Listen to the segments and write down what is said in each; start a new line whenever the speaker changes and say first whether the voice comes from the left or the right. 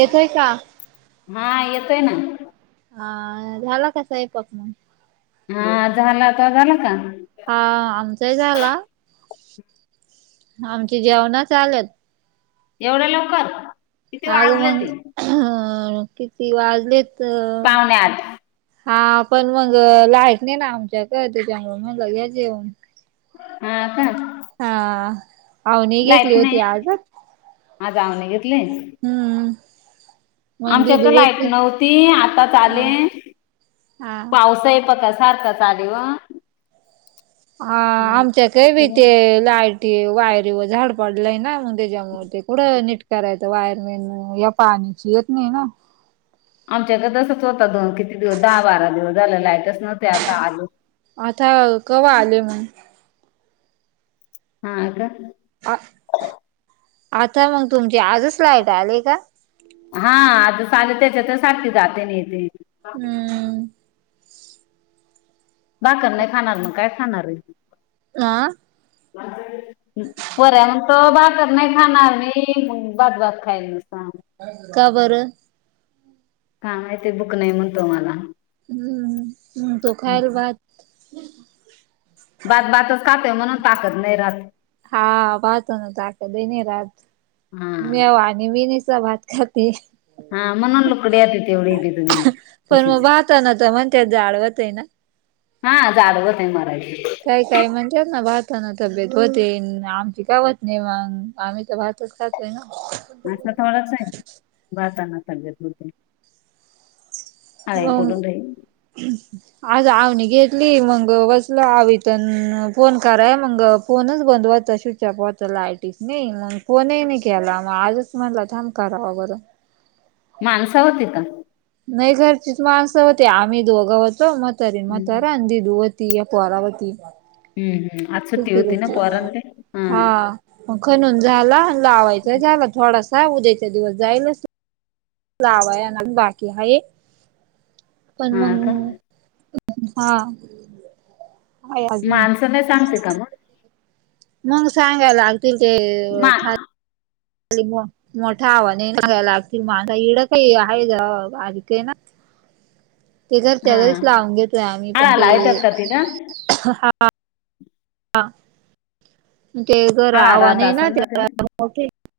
right: येतोय का?
left: हा.. येतोय ना
right: हा.. झाला का स्वयंपाक?
left: हा.. झाला, [inaudible] झाला का?
right: हा.. आमचाही झाला. आमची जेवण चालू आहेत.
left: एवढ्या लवकर किती
right: अग..
left: वाज
right: मग, ह... किती वाजलेत?
left: पावणे आठ
right: हा पण मग लाईट नाही नाय आमच्या इथे त्याच्यामुळे म्हणलं या जेवण
left: हा का
right: हा... अवनी
left: लाईट
right: घेतली
left: नाय
right: होती आज.
left: आज जाऊन घेतले.
right: हम.
left: आमच्याकडे लाईट नव्हती आताच
right: ह
left: आले
right: हा.
left: पाऊस आहे बागा सारखाच चाले वा
right: हा आमच्याकडे भीती आहे लाईट वायरी व झाड पडलंय ना मग त्याच्यामुळे ते पुढं निटकरायचं वायरमेन या पाण्याची येत नाय ना
left: आमच्याकडे तसंच होतं दोन किती दिवस दहा बारा दिवस झालं लाईटच नव्हती आता आले
right: आता कव्हा आले माय
left: हा का
right: आ आता मग तुमची आजच लाईट आली का
left: हा आजच आली त्याच्यातच सांगत्यात साठी तेने तेने
right: हम
left: भाकर नाय खाणार मग काय खाणारे
right: ला
left: पर्यंतो बा तिखट नाय खानार मी भात भात खाईन नुसता.
right: का बरं
left: का माहिती दुकलय मन तुम्हांला
right: हम तो खाईल भात
left: भात भातच खातोय म्हणून ताकद नाही राहत.
right: हा बात ना ताक दे राात
left: हा
right: [unintelligible] मी निस्ता भात खाते.
left: हा म्हणून लुकड्या [unintelligible] आ त तेवढी तुम्ही त
right: तन तर म्हणताय जाड होते ना
left: हा जाड होतंय मराई
right: काय काय म्हणत्यात ना भाताने तब्येत होते आमची काय होत नाय मग आम्ही तर भातच खातनी तोयना
left: असा काय होत नाय भातान तब्येत होत्या
right: होय
left: [unintelligible]
right: आज आव घेतली मग बसला वैशूला रिटर्न फोन करायला मग फोनच बंद होता शे त्या पोत लाईटीसनी मग फोन ही नाही केला मग आजच म्हणला थांब करावा बरं
left: माणसावर देता.
right: नाही घरचीच माणसं होती आम्ही दोघं होतो म्हातारी
left: हम्म
right: म्हातारा आणि दिदू वाला गलती [unintelligible]
left: हम हम आज सुट्टी होती ना पोरास्नी हा
right: खणून झाला लावायचा झाला थोडासा उद्याचा दिवस जायलच लावायांना बाकी आहेत पण
left: हा का
right: मग हा आहे अजून
left: माणसं काय सांगते का मग
right: मग सांगायल आलतील ते
left: मा
right: खाली घेऊन मोठं आव्हने ये लागतील माझा इडं काही आहे बारीक आहे ना [unintelligible]
left: [inaudible]
right: ते घर, त्या
left: हा
right: घरीच लावून घेतोय आम्ही पण
left: हळा
right: ते..
left: लावतात का तिला
right: हा.. आ.. ते घर
left: हळा राहत
right: आवाने है ना
left: असेल
right: [unintelligible] हे
left: तिला
right: घर मोठे आहे.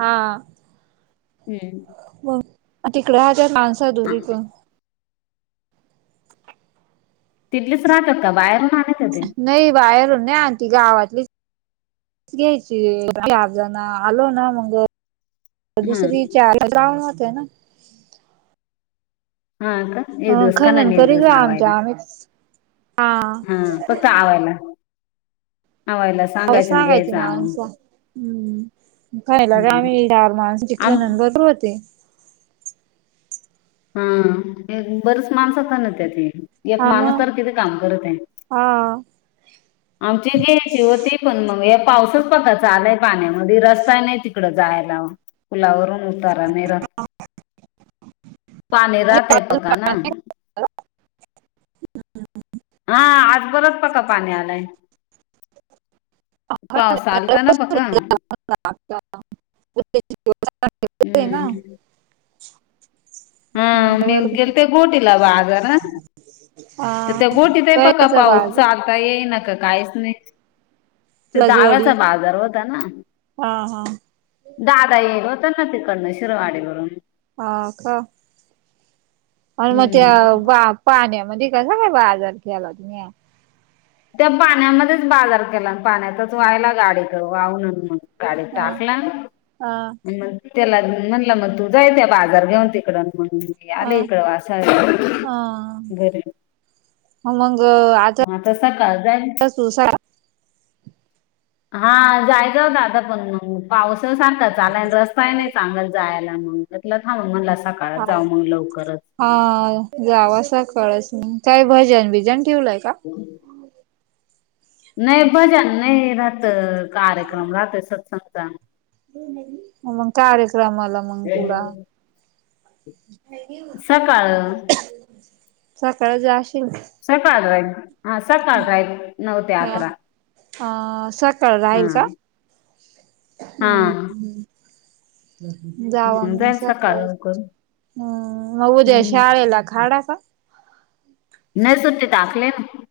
right: हा..
left: हम्म
right: बोल, तिकडे राहतेत माणस दूरीतून
left: तिथलीच राहतात का बाहेरून आणयच ते?
right: नाही बाहेरून नाही आणती, गावातलीच घ्यायची साबुदाणा [inaudible] आलो ना मग
left: हम्म
right: दुसरीच्या [unintelligible] होते ना
left: हा.. का? एक
right: अ
left: दिवस का नाही
right: खनन
left: नाही एक
right: करीत
left: दिवस
right: आमच्या
left: आवायला,
right: आम्ही
left: हा.. फक्त आवायला. आवायलाच
right: मला सांगायची माणस हम्.. खायला ग
left: हम्म.
right: आम्ही चार माणस ती
left: आम
right: खनन बरोबर होते.
left: हम्... एक.. बरच माणस खणत्याती. एक
right: हा
left: माणूस
right: मग
left: तर किती काम करतय?
right: हा
left: आमचे हे जेव्हा ते पण मग या पाऊसच पता चालय पाण्यामध्ये रस्ता नाही तिकड जायला. पुुलावरून उतारा नाही राहत.
right: [unintelligible] आ.. व
left: पाने राहतय पका ना हा.. आज बरच पका पाणी आलाय. पाऊस आलता ना पका
right: [inaudible]
left: हम्म
right: [inaudible]
left: हा.. मी
right: वर
left: गेलते गोटीला बाजारा
right: हा
left: तर त्या गोठीत ही पका
right: कळचा
left: पाऊस
right: बाग
left: चालता येईना की काहीच नाही. ते
right: रजवाडी
left: दहाव्याचा बाजार होता ना?
right: हा हा
left: दादा येईल होत ना तिकडनं शिरवाडीवरून
right: हा.. का.. आणि मग त्या
left: हम्म
right: बा पाण्यामध्ये कसां काय बाजार केला तुम्ही?
left: त्या पाण्यामध्येच बाजार केला पाण्यातच व्हायला गाडी वाहूनच मग गाडीत
right: हा
left: टाकला आणि
right: हा
left: मग त्याला म्हणलं मग तू जाय त्या बाजार घेऊन तिकड म्हणून मी
right: हा
left: आले इकडं वासाळ [unintelligible] घरी
right: हो.. मग
left: हा.. तसा का जाईन?
right: तु.. सा..
left: हा.. जायचं हो दादा पण पावस सारखा चालायला रस काय नाही चांगल जायला मग, म्हटलं थांब म्हणला जाऊ मग लवकरच
right: हा.. जावस काळस मग.. काय भजन भिजन ठेवलंय का?
left: [inaudible] नाही भजन नाही राहत... कार्यक्रम राहत सत्संगचा
right: मग कार्यक्रमला मंग तुला [inaudible]
left: सकाळ
right: सकाळी जाशील
left: सकाळ ला जाईन. हां सकाळ जाईन नऊ ते
right: हा
left: अकरा,
right: अ सकाळ राहील का
left: हम्म.
right: हम्म, जावा
left: मग
right: म
left: जाईल सकाळ
right: सकाळी.
left: लवकर
right: हम्म म उद्या
left: हम्म
right: शाळेेला खाडा का?
left: नाय सुट्टी टाकलीये ना.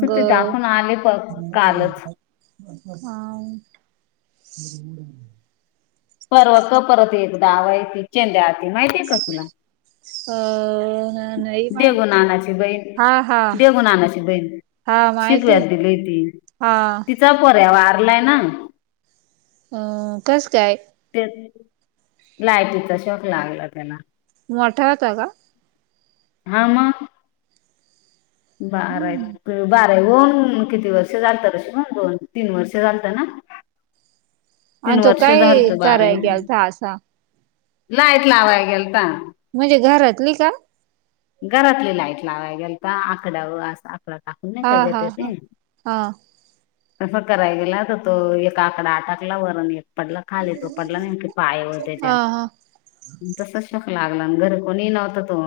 left: सुट्टी टाकून आले प कालच
right: मंग [inaudible] हां.
left: परवा का परत एकदा वाय ते चेंद्या आलती माहितीय का तुला?
right: अ नाही माहित.
left: देहु नानाची बहीण,
right: हा हा
left: देऊ नाना ची बहीण.
right: हा माहिती
left: शिकव्यात दिलीय ती,
right: हा
left: तिचा पोर्र्या वारलाय ना.
right: अं कसं काय?
left: तेच, लायटीचा शोक लागला त्याला.
right: मोठा होता का?
left: हा म. बारा
right: हम्म
left: विला. बारावी होऊन किती वर्ष झालतं रेश्मा, दोन तीन वर्ष झालतं ना. तीन
right: आणि तो
left: वर्ष
right: काय
left: झालतं बारावी
right: कराय
left: हुन.
right: गेलता असा
left: लाईट लावाय गेलता.
right: म्हणजे घरातली का?
left: घरातली लाईट लावाय गेलति आकडा व आकडा टाक
right: हा हा हा
left: ते [unintelligible]
right: हा
left: तसं कराय गेला होता तो एक आकडा आटकला वर आणि एक पडला खाली, तो पडला नेमका पायावर
right: हा
left: त्याच्या.
right: हा
left: तसाच शौक लागला आणि घरी कोणी नव्हतं तो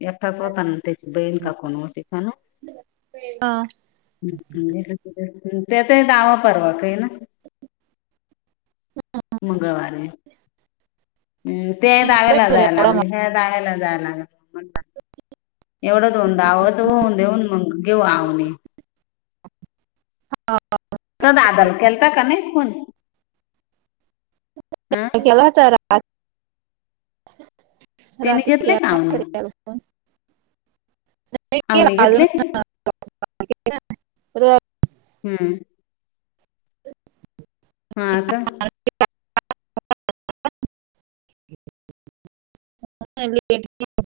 left: एकठाच होताना, त्याची बहीण का कोण होती काय माहीत?
right: हां.
left: त्याचाही दावा पर्वा का य ना. मंगळवारी हम्म. ते
right: हा
left: दावायला जायला लागलं, हे दावायला जाय लागलं, म्हण एवढंच होऊन दावाच होऊन देऊन मग घेऊ आवनी.
right: हा.
left: तु दादाला केलाता का नाही फोन, हम्म.
right: केला होता
left: त्याने
right: राती
left: घेतले का
right: केला
left: आवनी
right: होता मग [unintelligible]
left: अवनी घेतली.
right: [unintelligible] र
left: हम्म. हा का.
right: [unintelligible]